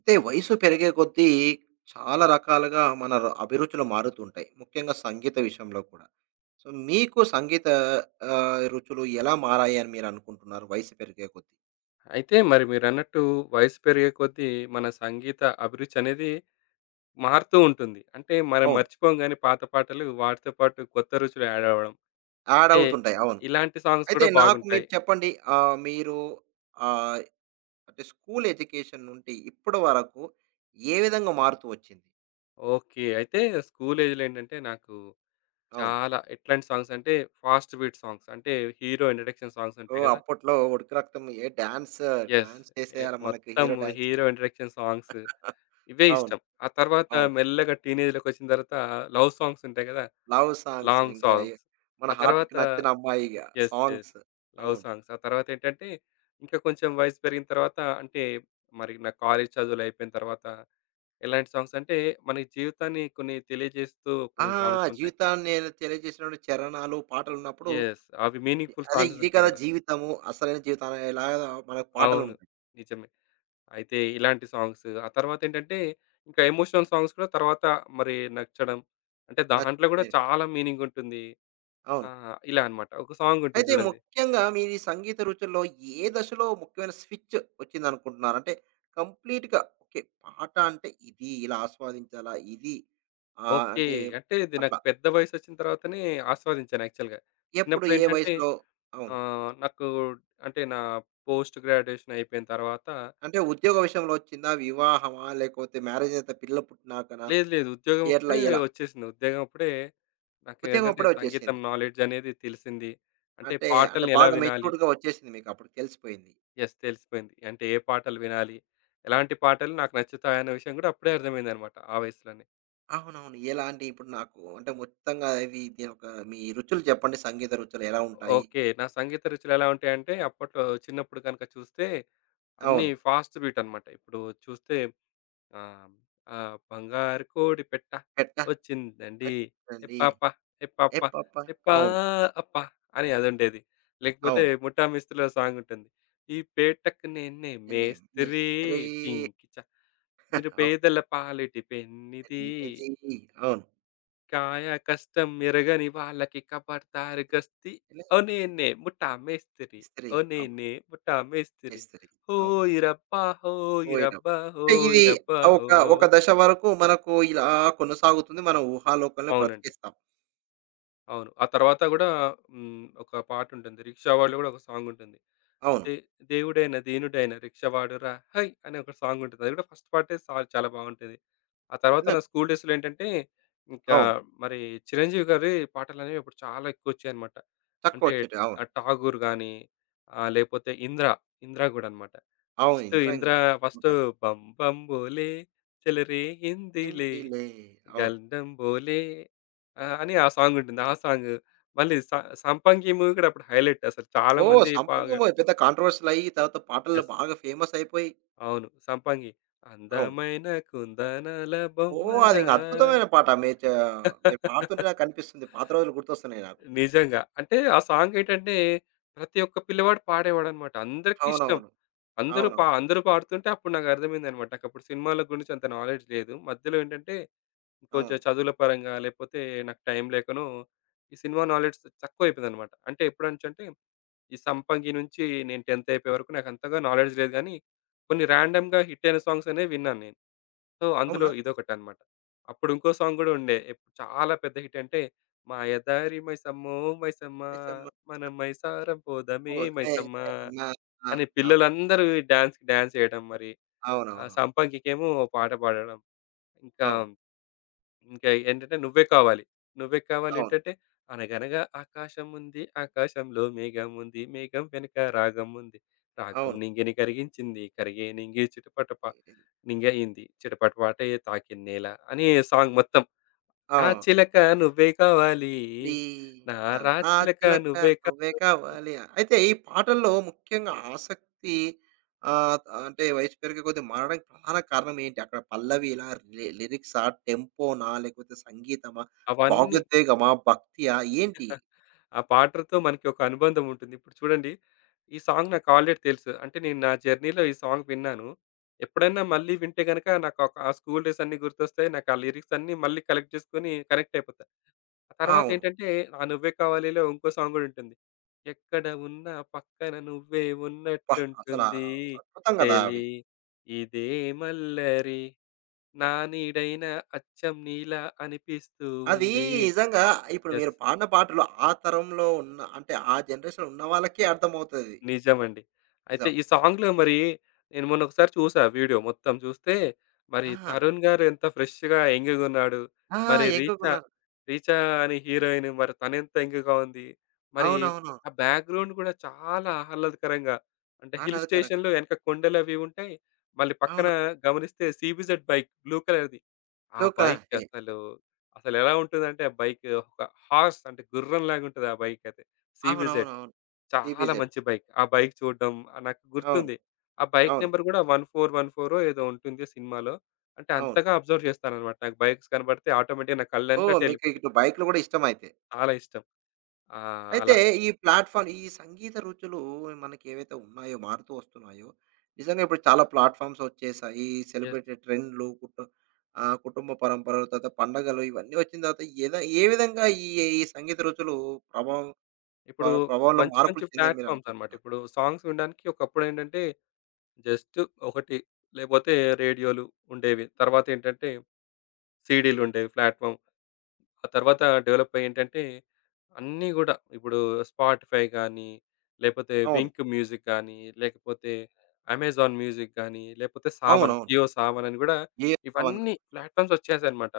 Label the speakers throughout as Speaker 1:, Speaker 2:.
Speaker 1: అంటే వయసు పెరిగే కొద్దీ చాలా రకాలుగా మన అభిరుచులు మారుతుంటాయి, ముఖ్యంగా సంగీత విషయంలో కూడా. సో, మీకు సంగీత ఆ, రుచులు ఎలా మారాయి అని మీరు అనుకుంటున్నారు వయసు పెరిగే కొద్దీ?
Speaker 2: అయితే మరి మీరన్నట్టు వయసు పెరిగే కొద్దీ మన సంగీత అభిరుచి అనేది మారుతూ ఉంటుంది. అంటే మనం
Speaker 1: అవును,
Speaker 2: మర్చిపోం గానీ పాత పాటలు వాటితో పాటు కొత్త రుచులు యాడ్ అవ్వడం.
Speaker 1: యాడ్
Speaker 2: అంటే
Speaker 1: అవుతుంటాయి, అవును.
Speaker 2: ఇలాంటి సాంగ్స్
Speaker 1: అయితే
Speaker 2: కూడా
Speaker 1: నాకు మీరు
Speaker 2: బాగుంటాయి.
Speaker 1: చెప్పండి, ఆ, మీరు ఆ, అంటే స్కూల్ ఎడ్యుకేషన్ నుండి ఇప్పటి వరకు ఏ విధంగా మారుతూ వచ్చింది?
Speaker 2: ఓకే. అయితే స్కూల్ ఏజ్‌లో ఏంటంటే నాకు
Speaker 1: అవును.
Speaker 2: చాలా ఎట్లాంటి సాంగ్స్ అంటే ఫాస్ట్ బీట్ సాంగ్స్ అంటే హీరో ఇంట్రడక్షన్ సాంగ్స్
Speaker 1: ఓ,
Speaker 2: ఉంటాయి గదా!
Speaker 1: అప్పట్లో ఉడికి రక్తం ఏ డాన్స్
Speaker 2: యెస్.
Speaker 1: డాన్స్
Speaker 2: ఎ
Speaker 1: చేసేయాలి మనకి
Speaker 2: మొత్తం
Speaker 1: hero dance.
Speaker 2: Hero introduction songs ఇవే
Speaker 1: అవును.
Speaker 2: ఇష్టం. ఆ తర్వాత
Speaker 1: అవును.
Speaker 2: మెల్లగా టీనేజ్‌లోకొచ్చిన తర్వాత లవ్ సాంగ్స్ ఉంటాయి గదా!
Speaker 1: Love songs.
Speaker 2: లాంగ్
Speaker 1: ఇంకా ఎ
Speaker 2: సాంగ్స్.
Speaker 1: మన
Speaker 2: ఆ
Speaker 1: హార్ట్‌కి
Speaker 2: తర్వాత
Speaker 1: నచ్చిన అమ్మాయిగా
Speaker 2: యెస్. యెస్.
Speaker 1: సాంగ్స్.
Speaker 2: లవ్
Speaker 1: అవును.
Speaker 2: సాంగ్స్. ఆ తర్వాతేంటంటే, ఇంకా కొంచెం వయసు పెరిగిన తర్వాత అంటే, మరి నా కాలేజ్ చదువులయిపోయిన తర్వాత, ఎలాంటి సాంగ్స్ అంటే, మన జీవితాన్ని కొన్ని తెలియజేస్తూ
Speaker 1: ఆ!
Speaker 2: కొన్ని సాంగ్సుంటాయి.
Speaker 1: జీవితాన్ని తెలియజేసినటువంటి చరణాలు, పాటలున్నప్పుడు
Speaker 2: యెస్. అవి మీనింగ్‌ఫుల్
Speaker 1: అదే ఇది
Speaker 2: సాంగ్సుంటాయి
Speaker 1: కదా
Speaker 2: గదా!
Speaker 1: జీవితము, అసలైన జీవితం అనేలాగా మనకు
Speaker 2: అవును.
Speaker 1: పాటలుంటాయి.
Speaker 2: నిజమే. అయితే ఇలాంటి సాంగ్స్, ఆ తర్వాతేంటంటే, ఇంకా ఎమోషనల్ సాంగ్స్ కూడా తర్వాత మరి నచ్చడం. అంటే
Speaker 1: నచ్
Speaker 2: దాంట్లో గూడా
Speaker 1: నేను
Speaker 2: చాలా మీనింగుంటుంది. ఆ!
Speaker 1: అవును.
Speaker 2: ఇలా అన్నమాట. ఒక సాంగుంటుంది
Speaker 1: అయితే
Speaker 2: చూడండి.
Speaker 1: ముఖ్యంగా మీరు ఈ సంగీత రుచుల్లో ఏ దశలో ముఖ్యమైన స్విచ్ వచ్చిందనుకుంటున్నారు? అంటే కంప్లీట్‌గా ఓకే. పాట అంటే ఇది, ఇలా ఆస్వాదించాలా, ఇది
Speaker 2: ఓకే.
Speaker 1: అంటే
Speaker 2: అంటే ఇది నాకు
Speaker 1: అట్లా
Speaker 2: పెద్ద వయసొచ్చిన తర్వాతనే ఆస్వాదించాను యాక్చువల్‌గా.
Speaker 1: ఎప్పుడు ఏ
Speaker 2: చిన్నప్పుడేంటంటే
Speaker 1: వయసులో? అవును.
Speaker 2: నాకు అంటే నా పోస్ట్ గ్రాడ్యుయేషన్ అయిపోయిన తర్వాత
Speaker 1: అంటే ఉద్యోగ విషయంలో వచ్చిందా? వివాహమా? లేకపోతే మ్యారేజ్ అయితే పిల్లలు పుట్టినాకనా?
Speaker 2: లేదు, లేదు ఉద్యోగం అప్పుడే
Speaker 1: ఎలా?
Speaker 2: వచ్చేసింది. ఉద్యోగం అప్పుడే
Speaker 1: ఉద్యోగం
Speaker 2: నాకేంటంటే
Speaker 1: అప్పుడే
Speaker 2: సంగీతం
Speaker 1: వచ్చేసింది.
Speaker 2: నాలెడ్జ్ అనేది తెలిసింది. అంటే
Speaker 1: అంటే
Speaker 2: పాటల్ని ఎలా
Speaker 1: బాగా
Speaker 2: వినాలి?
Speaker 1: మెచ్యూర్డ్‌గా వచ్చేసింది, మీకప్పుడు తెలిసిపోయింది.
Speaker 2: యెస్. తెలిసిపోయింది. అంటే ఏ పాటలు వినాలి? ఎలాంటి పాటలు నాకు నచ్చుతాయన్న విషయం గూడా అప్పుడే అర్థమైందనమాట ఆ వయసులోనే.
Speaker 1: అవునవును. ఎలా అండి? ఇప్పుడు నాకు అంటే మొత్తంగా ఇవి దీనొక మీ రుచులు చెప్పండి. సంగీత రుచులు ఎలా ఉంటాయి?
Speaker 2: ఓకే. నా సంగీత రుచులు ఎలా ఉంటాయంటే అప్పట్లో చిన్నప్పుడు గనుక చూస్తే అన్నీ
Speaker 1: అవును.
Speaker 2: ఫాస్ట్ బీట్ అనమాట. ఇప్పుడు చూస్తే ఆ! ఆ బంగారు కోడి పెట్ట
Speaker 1: ఎట్ట
Speaker 2: వచ్చిందండి. ఎ
Speaker 1: అచ్చండి.
Speaker 2: పాప, ఎ పాప,
Speaker 1: ఏ పాప.
Speaker 2: ఎ పా
Speaker 1: అవును.
Speaker 2: అప్ప అని అదుండేది. లేకపోతే
Speaker 1: అవును.
Speaker 2: 'ముఠా మిస్త్రీలో' సాంగుంటుంది. ఈ పేటకి నేనే
Speaker 1: నిన్నే
Speaker 2: మేస్త్రి
Speaker 1: మిస్త్రీ.
Speaker 2: జింకిచ
Speaker 1: అవును.
Speaker 2: నిరుపేదల పాలిటి పెన్నిది.
Speaker 1: ఎన్నిది. అవును.
Speaker 2: కాయ కష్టం ఎరగని వాళ్ళకి ఖబర్దార్ గస్తీ.
Speaker 1: ఇలా
Speaker 2: ఓ నేనే ముఠా మేస్త్రి.
Speaker 1: ఇస్త్రీ.
Speaker 2: ఓ
Speaker 1: అవును.
Speaker 2: నేనే ముఠా మేస్త్రి.
Speaker 1: ఇస్త్రీ. అవును.
Speaker 2: హోయ్ రబ్బా హోయ్
Speaker 1: పోయినాం.
Speaker 2: రబ్బా
Speaker 1: అంటే
Speaker 2: హోయ్
Speaker 1: ఇది
Speaker 2: రబ్బా
Speaker 1: ఒక
Speaker 2: హోయ్.
Speaker 1: దశ వరకు మనకు ఇలా కొనసాగుతుంది. మన ఊహాలోకంలో
Speaker 2: అవునండి.
Speaker 1: బ్రతికిస్తాం.
Speaker 2: అవును. ఆ తర్వాత గూడా హ్మ్. ఒక పాటుంటుంది. 'రిక్షావాడులో' గూడా ఒక సాంగుంటుంది.
Speaker 1: అవును.
Speaker 2: దే దేవుడైన దీనుడైన రిక్షావాడురా హై! అనే ఒక సాంగుంటది. అది గూడా ఫస్ట్ పార్టే సా చాలా బావుంటది. ఆ తర్వాత
Speaker 1: నిజం.
Speaker 2: నా స్కూల్ డేస్‌లో ఏంటంటే, ఇంకా
Speaker 1: అవును.
Speaker 2: మరి చిరంజీవి గారి పాటలనేవి అప్పుడు చాలా ఎక్కువొచ్చాయన్నమాట. అంటే
Speaker 1: చక్కవొచ్చేటివి. అవును.
Speaker 2: 'ఠాగూర్' గాని, లేపోతే 'ఇంద్ర', 'ఇంద్ర' గూడా అన్నమాట.
Speaker 1: అవును.
Speaker 2: ఫస్ట్
Speaker 1: ఇందిరాయిల్లు
Speaker 2: 'ఇంద్ర'
Speaker 1: అసలు.
Speaker 2: ఫస్టు
Speaker 1: చెప్పకండి.
Speaker 2: 'బం బం బోలే చలరే హిందీలే'
Speaker 1: హిందీలే. అవును.
Speaker 2: గంధం బోలే అని ఆ సాంగుంటుంది. ఆ సాంగ్. మళ్ళీ స 'సంపంగి' మూవీ కూడా అప్పుడు హైలైట్ అసలు చాలా
Speaker 1: ఓహ్!
Speaker 2: మంది బాగా
Speaker 1: పెద్ద కాంట్రోవర్షియల్ అయ్యి తర్వాత పాటల్లో
Speaker 2: యెస్.
Speaker 1: బాగా ఫేమస్ అయిపోయి
Speaker 2: అవును. 'సంపంగి'
Speaker 1: అవును.
Speaker 2: అందమైన కుందనాల
Speaker 1: ఓహ్! అది
Speaker 2: బొమ్మరా
Speaker 1: ఇంక అద్భుతమైన పాట. మీరు పాడుతుంటే నాకనిపిస్తుంది. పాత రోజులు గుర్తొస్తున్నాయి నాకు.
Speaker 2: నిజంగా. అంటే ఆ సాంగ్ ఏంటంటే ప్రతి ఒక్క పిల్లవాడు పాడేవాడన్నమాట. అందరికీ ఇష్టం.
Speaker 1: అవునవును. అవునవును.
Speaker 2: అందరూ పాడుతుంటే అప్పుడు నాకు అర్థమైందన్నమాట. నాకప్పుడు సినిమాల గురించి అంత నాలెడ్జ్ లేదు. మధ్యలో ఏంటంటే కొంచెం
Speaker 1: అవును.
Speaker 2: చదువుల పరంగా లేపోతే నాకు టైం లేకనో, ఈ సినిమా నాలెడ్జ్ తక్కువైపోయిందనమాట. అంటే ఎప్పుడంచంటే, ఈ 'సంపంగి' నుంచి నేను 10థ్ అయిపోయే వరకు నాకంతగా నాలెడ్జ్ లేదు గానీ, కొన్ని ర్యాండమ్‌గా హిట్ అయిన సాంగ్స్ అనేవి విన్నాను నేను. సో, అందులో
Speaker 1: అవునా?
Speaker 2: ఇదొకటనమాట. అప్పుడు ఇంకో సాంగ్ గూడా ఉండే. చాలా పెద్ద హిట్ అంటే, మాయదారి మైసమ్మో మైసమ్మ
Speaker 1: మైసమ్మ.
Speaker 2: మనం మైసారం పోదమే
Speaker 1: ఓహ్! హే
Speaker 2: మైసమ్మ
Speaker 1: మైసమ్మ. ఆ!
Speaker 2: అని
Speaker 1: అవ్
Speaker 2: పిల్లలందరూ డాన్స్‌కి డాన్స్ ఎయడం మరి. ఆ
Speaker 1: అవునవునవును.
Speaker 2: సంపంగికేమో పాట పాడడం. ఇంకా
Speaker 1: అవును.
Speaker 2: ఇంకా ఏంటంటే నువ్వే కావాలి. నువ్వే కావాలి
Speaker 1: అవును.
Speaker 2: ఏంటంటే, అనగనగా ఆకాశముంది ఆకాశంలో మేఘముంది మేఘం వెనక రాగముంది. రాగం
Speaker 1: అవును.
Speaker 2: నింగిని కరిగించింది కరిగే నింగి చిటపటప నింగయింది చిటపటపాటే తాకిన్నేల అని సాంగ్ మొత్తం. నా
Speaker 1: అవును.
Speaker 2: చిలక నువ్వే కావాలి.
Speaker 1: ఈ
Speaker 2: నా
Speaker 1: ఆహ్, ఆ!
Speaker 2: రాచిలక
Speaker 1: చిలక
Speaker 2: నువ్వే కావాలి.
Speaker 1: నువ్వే కావాలి. అయితే ఈ పాటల్లో ముఖ్యంగా ఆసక్తి ఆహ్, అంటే వయసు పెరిగే కొద్దీ మారడానికి ప్రధాన కారణం ఏంటి? అక్కడ పల్లవిలా, లిరిక్సా, టెంపోనా, లేకపోతే సంగీతమా,
Speaker 2: అవన్నీ
Speaker 1: భావోద్వేగమా, భక్తియా ఏంటి?
Speaker 2: ఆ పాటతో మనకి ఒక అనుబంధం ఉంటుంది. ఇప్పుడు చూడండి, ఈ సాంగ్ నాకు ఆల్రెడీ తెలుసు. అంటే నేను నా జర్నీలో ఈ సాంగ్ విన్నాను. ఎప్పుడైనా మళ్ళీ వింటే గనక నాకు ఒక ఆ స్కూల్ డేస్ అన్నీ గుర్తొస్తాయి. నాకు ఆ లిరిక్స్ అన్నీ మళ్ళీ కలెక్ట్ చేసుకొని కనెక్ట్ అయిపోతా. ఆ తర్వాత
Speaker 1: అవును.
Speaker 2: ఏంటంటే 'ఆ నువ్వే కావాలిలో' ఇంకో సాంగ్ గూడా ఉంటుంది. ఎక్కడ ఉన్నా పక్కన నువ్వే
Speaker 1: అబ్బా! అసల
Speaker 2: ఉన్నట్టుంటుంది
Speaker 1: అద్భుతం కదా! అవి.
Speaker 2: చెలి ఇదే మల్లరి నా నీడైన అచ్చం నీలా అనిపిస్తూ
Speaker 1: అది
Speaker 2: ఉంది.
Speaker 1: నిజంగా ఇప్పుడు
Speaker 2: యస్.
Speaker 1: మీరు పాడిన పాటలు ఆ తరంలో ఉన్న అంటే ఆ జనరేషన్‌లో ఉన్న వాళ్ళకే అర్థమవుతది.
Speaker 2: నిజమండి. అయితే
Speaker 1: నిజం.
Speaker 2: ఈ సాంగ్‌లో మరి నేను మొన్న ఒకసారి చూసా వీడియో మొత్తం చూస్తే, మరి
Speaker 1: ఆ!
Speaker 2: తరుణ్ గారు ఎంత ఫ్రెష్‌గా యంగ్‌గా ఉన్నాడు.
Speaker 1: ఆ!
Speaker 2: మరి
Speaker 1: ఎంకకున్నారు.
Speaker 2: రీచా అనే హీరోయిన్ మరి తనెంత యంగ్‌గా ఉంది. మరి
Speaker 1: అవునవును.
Speaker 2: ఆ బ్యాక్‌గ్రౌండ్ కూడా చాలా ఆహ్లాదకరంగా అంటే హిల్
Speaker 1: ఆహ్లాదకరంగా.
Speaker 2: స్టేషన్‌లో వెనక కొండలు అవి ఉంటాయి. మళ్ళీ పక్కన
Speaker 1: అవును.
Speaker 2: గమనిస్తే సీబీజెడ్ బైక్ బ్లూ కలర్‌ది. ఆ
Speaker 1: బ్లూ కలర్
Speaker 2: బైక్
Speaker 1: టే.
Speaker 2: అసలు, అసలెలా ఉంటుందంటే ఆ బైక్ ఒక హార్స్ అంటే గుర్రంలాగా ఉంటది ఆ బైక్ అయితే. సీబీజెడ్.
Speaker 1: అవునవునవును.
Speaker 2: చాలా
Speaker 1: టీపీజెడ్.
Speaker 2: మంచి బైక్. ఆ బైక్ చూడడం నాకు
Speaker 1: అవును.
Speaker 2: గుర్తుంది. ఆ బైక్
Speaker 1: అవును.
Speaker 2: నంబర్ గూడా 1414 ఏదో ఉంటుంది సినిమాలో. అంటే
Speaker 1: అవును.
Speaker 2: అంతగా అబ్జర్వ్ చేస్తాననమాట. నాకు బైక్స్ కనబడితే ఆటోమేటిక్‌గా నా
Speaker 1: ఓహ్!
Speaker 2: కళ్ళన్నట్టు
Speaker 1: మీకు
Speaker 2: ఎళ్ళిపోతాయి.
Speaker 1: ఇటు బైక్‌లు గూడా ఇష్టమైతే.
Speaker 2: చాలా ఇష్టం.
Speaker 1: అయితే
Speaker 2: అలా.
Speaker 1: ఈ ప్లాట్‌ఫార్మ్ ఈ సంగీత రుచులు మనకి ఏవైతే ఉన్నాయో, మారుతూ వస్తున్నాయో, నిజంగా ఇప్పుడు చాలా ప్లాట్‌ఫార్మ్స్ వచ్చేసాయి.
Speaker 2: యెస్.
Speaker 1: సెలబ్రిటీ ట్రెండ్‌లు, కుటు ఆహ్, కుటుంబ పరంపరలు, తర్వాత పండగలు ఇవన్నీ వచ్చిన తర్వాత ఏద ఏ విధంగా ఈ ఈ సంగీత రుచులు ప్రభావం
Speaker 2: ఇప్పుడు
Speaker 1: ప్రభావంలో
Speaker 2: మంచి
Speaker 1: మార్పులు
Speaker 2: మంచి
Speaker 1: చెందాయని
Speaker 2: ప్లాట్‌ఫార్మ్స్ అనమాట.
Speaker 1: మీరనుకుంటున్నారు?
Speaker 2: ఇప్పుడు సాంగ్స్ వినడానికి ఒకప్పుడేంటంటే జస్ట్ ఒకటి లేపోతే రేడియోలు ఉండేవి. తర్వాతేంటంటే సీడీలుండేవి ప్లాట్‌ఫార్మ్. ఆ తర్వాత డెవలప్ అయ్యి ఏంటంటే అన్నీ గూడా ఇప్పుడు స్పాటిఫై గానీ, లేపోతే
Speaker 1: అవును.
Speaker 2: వింక్ మ్యూజిక్ గానీ, లేకపోతే అమెజాన్ మ్యూజిక్ గానీ, లేపోతే సావన్
Speaker 1: అవునవును.
Speaker 2: జియో సావన్ అని గూడా
Speaker 1: ఏ పవన్
Speaker 2: ఇవన్నీ ప్లాట్‌ఫామ్స్ వచ్చేసాయన్నమాట.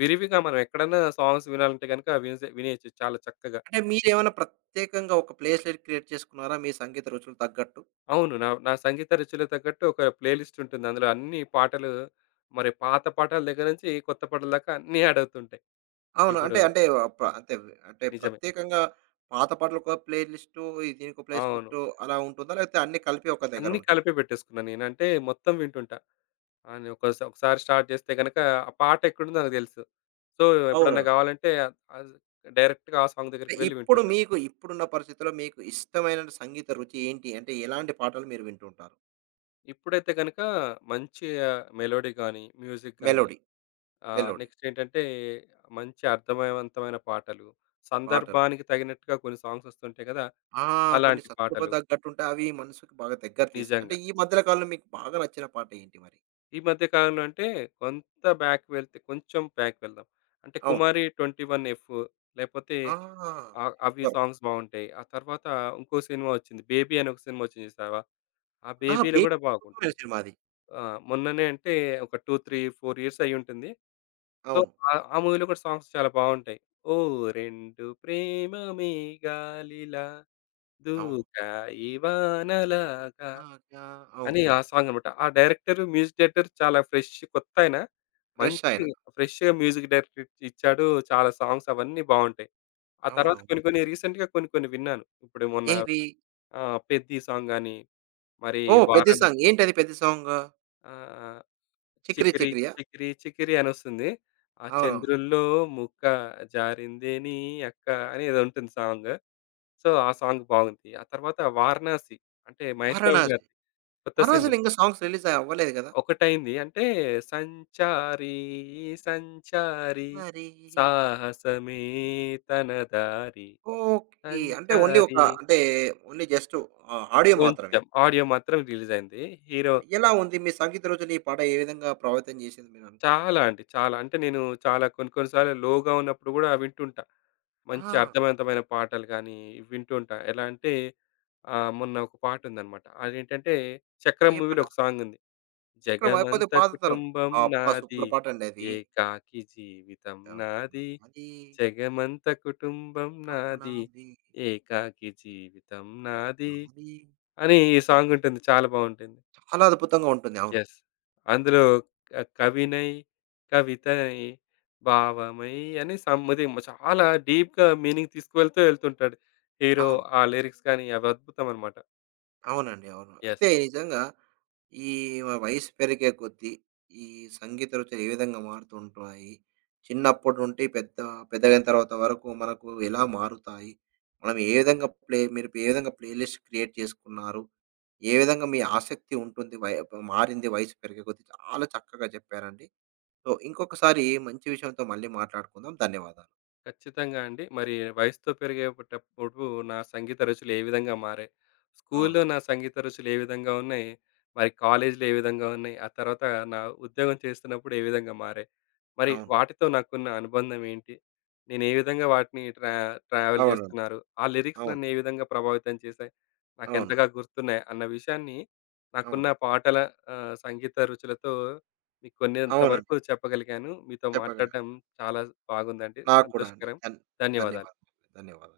Speaker 2: విరివిగా మనం ఎక్కడన్నా సాంగ్స్ వినాలంటే గనక వినేసే వినేయొచ్చు చాలా చక్కగా.
Speaker 1: అంటే మీరేమన్నా ప్రత్యేకంగా ఒక ప్లేస్ లిస్ట్ క్రియేట్ చేసుకున్నారా? మీ సంగీత రుచులు తగ్గట్టు?
Speaker 2: అవును. నా నా సంగీత రుచులకు తగ్గట్టు ఒక ప్లే లిస్ట్ ఉంటుంది. అందులో అన్ని పాటలు మరి పాత పాటల దగ్గర నుంచి కొత్త పాటల దాకా అన్నీ యాడ్ అవుతుంటాయి.
Speaker 1: అవును.
Speaker 2: ఇప్పుడు
Speaker 1: అంటే అంటే అంటే అంటే
Speaker 2: నిజమే.
Speaker 1: ప్రత్యేకంగా పాత పాటలకో ప్లే లిస్టు, ఈ దీనికో ప్లే
Speaker 2: అవును.
Speaker 1: లిస్టు అలా ఉంటుందా? లేకపోతే అన్నీ కలిపి ఒక దగ్గర
Speaker 2: అన్నీ
Speaker 1: ఉంటాయా?
Speaker 2: కలిపి పెట్టేసుకున్నా నేను. అంటే మొత్తం వింటుంటా. అని ఒకసారి స్టార్ట్ జేస్తే గనక, ఆ పాట ఎక్కడుందో నాకు తెలుసు. సో, ఎప్పుడన్నా
Speaker 1: అవునవును.
Speaker 2: గావాలంటే అద్ డైరెక్ట్‌గా ఆ సాంగ్
Speaker 1: అంటే
Speaker 2: దగ్గరికి వెళ్లి
Speaker 1: ఇప్పుడు
Speaker 2: వింటుంటా.
Speaker 1: మీకు ఇప్పుడున్న పరిస్థితుల్లో మీకు ఇష్టమైన సంగీత రుచి ఏంటి? అంటే ఎలాంటి పాటలు మీరు వింటుంటారు?
Speaker 2: ఇప్పుడైతే గనక మంచి మెలోడీ గానీ, మ్యూజిక్ గానీ,
Speaker 1: మెలోడీ, మెలోడీ
Speaker 2: నెక్స్ట్ ఏంటంటే మంచి అర్థమయవంతమైన పాటలు,
Speaker 1: పాటలు.
Speaker 2: సందర్భానికి తగినట్టుగా కొన్ని సాంగ్స్ ఒస్తుంటాయి గదా!
Speaker 1: ఆ! కొన్ని
Speaker 2: అలాంటి
Speaker 1: సందర్భం
Speaker 2: పాటలు
Speaker 1: తగ్గట్టుంటే అవి మనసుకి బాగా దగ్గర తీస్తాయి. అంటే
Speaker 2: నిజంగా.
Speaker 1: ఈ మధ్యల కాలంలో మీకు బాగా నచ్చిన పాట ఏంటి మరి?
Speaker 2: ఈ మధ్య కాలంలో అంటే కొంత బ్యాక్ వెళ్తే కొంచెం బ్యాక్ వెళ్దాం. అంటే
Speaker 1: అవును.
Speaker 2: 'కుమారి 21 ఎఫ్' లేపోతే
Speaker 1: ఆ!
Speaker 2: ఆ! అవి
Speaker 1: సూపర్.
Speaker 2: సాంగ్స్ బావుంటాయి. ఆ తర్వాత ఇంకో సినిమా వచ్చింది. 'బేబీ' అని ఒక సినిమా వచ్చింది చూసావా? ఆ
Speaker 1: ఆ!
Speaker 2: 'బేబీ'లో
Speaker 1: బే
Speaker 2: గూడా బాగుంటుంది.
Speaker 1: సినిమా అది.
Speaker 2: ఆ! మొన్ననే అంటే ఒక 2, 3, 4 ఇయర్స్ అయ్యుంటుంది. సో,
Speaker 1: అవును.
Speaker 2: ఆ మూవీలో కూడా సాంగ్స్ చాలా బావుంటాయి. ఓ రెండు ప్రేమమే గాలిలా
Speaker 1: అవును.
Speaker 2: దూకాయి వానలాగా
Speaker 1: నాకా అవును.
Speaker 2: అని ఆ సాంగనమాట. ఆ డైరెక్టర్, మ్యూజిక్ డైరెక్టర్ చాలా ఫ్రెష్ కొత్తాయన.
Speaker 1: క్రష్
Speaker 2: మంచి
Speaker 1: ఆయన.
Speaker 2: ఫ్రెష్‌గా మ్యూజిక్ డైరెక్టర్ ఇచ్చాడు. చాలా సాంగ్స్ అవన్నీ బావుంటాయి. ఆ తర్వాత
Speaker 1: అవునవును.
Speaker 2: కొన్ని కొన్ని రీసెంట్‌గా కొన్ని కొన్ని విన్నాను. ఇప్పుడు మొన్న
Speaker 1: ఏవి?
Speaker 2: 'పెద్ది' సాంగ్ గాని, మరి
Speaker 1: ఓహ్! పెద్ది
Speaker 2: 'వారన'
Speaker 1: సాంగ్. ఏంటది పెద్ది సాంగ్?
Speaker 2: ఆహ్,
Speaker 1: 'చికిరి
Speaker 2: 'చికిరి
Speaker 1: చికిరియా'?
Speaker 2: చికిరి 'చికిరి అనొస్తుంది. ఆ
Speaker 1: అవునవును.
Speaker 2: 'చంద్రుల్లో ముక్క జారిందే నీ అక్క' అని ఏదో ఉంటుంది సాంగ్. సో, ఆ సాంగ్ బాగుంది. ఆ తర్వాత 'వారణాసి' అంటే మహేష్ బాబు
Speaker 1: 'వారణాసి.'
Speaker 2: గారిది కొత్త సినిమా.
Speaker 1: 'వారణాసిలో' ఇంకా సాంగ్స్ రిలీజ్ అవ్వలేదు కదా!
Speaker 2: ఒకటైంది. అంటే సంచారి సంచారి
Speaker 1: మరి
Speaker 2: సాహసమే తన దారి
Speaker 1: ఓకే. అంటే ఓన్లీ ఒక
Speaker 2: సంచారి
Speaker 1: అంటే ఓన్లీ జస్ట్ ఆహ్, ఆడియో మాత్రమే.
Speaker 2: కొంచెం ఆడియో మాత్రం రిలీజయింది. హీరో
Speaker 1: ఆ! ఎలా ఉంది? మీ సంగీత రుచుని ఈ పాట ఏ విధంగా ప్రభావితం చేసింది మీరు అనుకుంటున్నారు?
Speaker 2: చాలా అంటే నేను చాలా కొన్ని కొన్ని సార్లు లోగా ఉన్నప్పుడు గూడా వింటుంటా. మంచి
Speaker 1: ఆ!
Speaker 2: అర్థవంతమైన పాటలు గానీ వింటూ ఉంటా. ఎలా అంటే మొన్న ఒక పాటుందనమాట. అదేంటంటే 'చక్రం'
Speaker 1: ఏ పాట?
Speaker 2: మూవీలో ఒక సాంగుంది.
Speaker 1: 'చక్రమా' కొద్దిగా
Speaker 2: జగమంత
Speaker 1: పాత తరం.
Speaker 2: కుటుంబం
Speaker 1: అబ్బా!
Speaker 2: నాది
Speaker 1: సూపర్ పాటండి అది.
Speaker 2: ఏకాకి జీవితం
Speaker 1: అవును.
Speaker 2: నాది
Speaker 1: అది
Speaker 2: జగమంత కుటుంబం నాది.
Speaker 1: నాది.
Speaker 2: ఏకాకి జీవితం నాది.
Speaker 1: అది
Speaker 2: అని ఈ సాంగుంటుంది. చాలా బావుంటుంది.
Speaker 1: చాలా అద్భుతంగా ఉంటుంది. అవును.
Speaker 2: యెస్. అందులో కవినై, కవితనై, భావమై అని సమ్‌థింగ్ చాలా డీప్‌గా మీనింగ్ తీసుకువెళ్తూ వెళ్తుంటాడు. హీరో
Speaker 1: అవును.
Speaker 2: ఆ లిరిక్స్ గాని అవి అద్భుతం అనమాట.
Speaker 1: అవునండి. అవును. అయితే
Speaker 2: యెస్.
Speaker 1: నిజంగా ఈ వయసు పెరిగే కొద్దీ ఈ సంగీత రుచులు ఏ విధంగా మారుతుంటాయి? చిన్నప్పటి నుండి పెద్దగైన తర్వాత వరకు మనకు ఎలా మారుతాయి? మనం ఏ విధంగా ప్లే మీరు ఏ విధంగా ప్లేలిస్ట్ క్రియేట్ చేసుకున్నారు? ఏ విధంగా మీ ఆసక్తి ఉంటుంది? వయ మారింది వయసు పెరిగే కొద్దీ చాలా చక్కగా చెప్పారండి. సో, ఇంకొకసారి మంచి విషయంతో మళ్ళీ మాట్లాడుకుందాం. ధన్యవాదాలు.
Speaker 2: ఖచ్చితంగా అండి. మరి వయసుతో పెరిగేటప్పుడు నా సంగీత రుచులు ఏ విధంగా మారాయి? స్కూల్‌లో
Speaker 1: అవునండి.
Speaker 2: నా సంగీత రుచులు ఏ విధంగా ఉన్నాయి? మరి కాలేజీలో ఏ విధంగా ఉన్నాయి? ఆ తర్వాత నా ఉద్యోగం చేస్తున్నప్పుడు ఏ విధంగా మారాయి? మరి
Speaker 1: అవును.
Speaker 2: వాటితో నాకున్న అనుబంధం ఏంటి? నేను ఏ విధంగా వాటిని ట్రావెల్
Speaker 1: అవునండి.
Speaker 2: చేస్తున్నారు? ఆ లిరిక్స్
Speaker 1: అవును.
Speaker 2: నన్ను ఏ విధంగా ప్రభావితం చేశాయి?
Speaker 1: అవును.
Speaker 2: నాకెంతగా గుర్తున్నాయి? అన్న విషయాన్ని నాకున్న
Speaker 1: అవునండి.
Speaker 2: పాటల సంగీత రుచులతో మీకు కొన్నంత
Speaker 1: అవునండి.
Speaker 2: వరకు చెప్పగలిగాను. మీతో
Speaker 1: చెప్పగా
Speaker 2: మాట్లాడడం చాలా బాగుందండి.
Speaker 1: నాకు కూడా అండి.
Speaker 2: సంతోషకరం. ధన్యవాదాలు.
Speaker 1: ధన్యవాదాలు. ధన్యవాదాలు.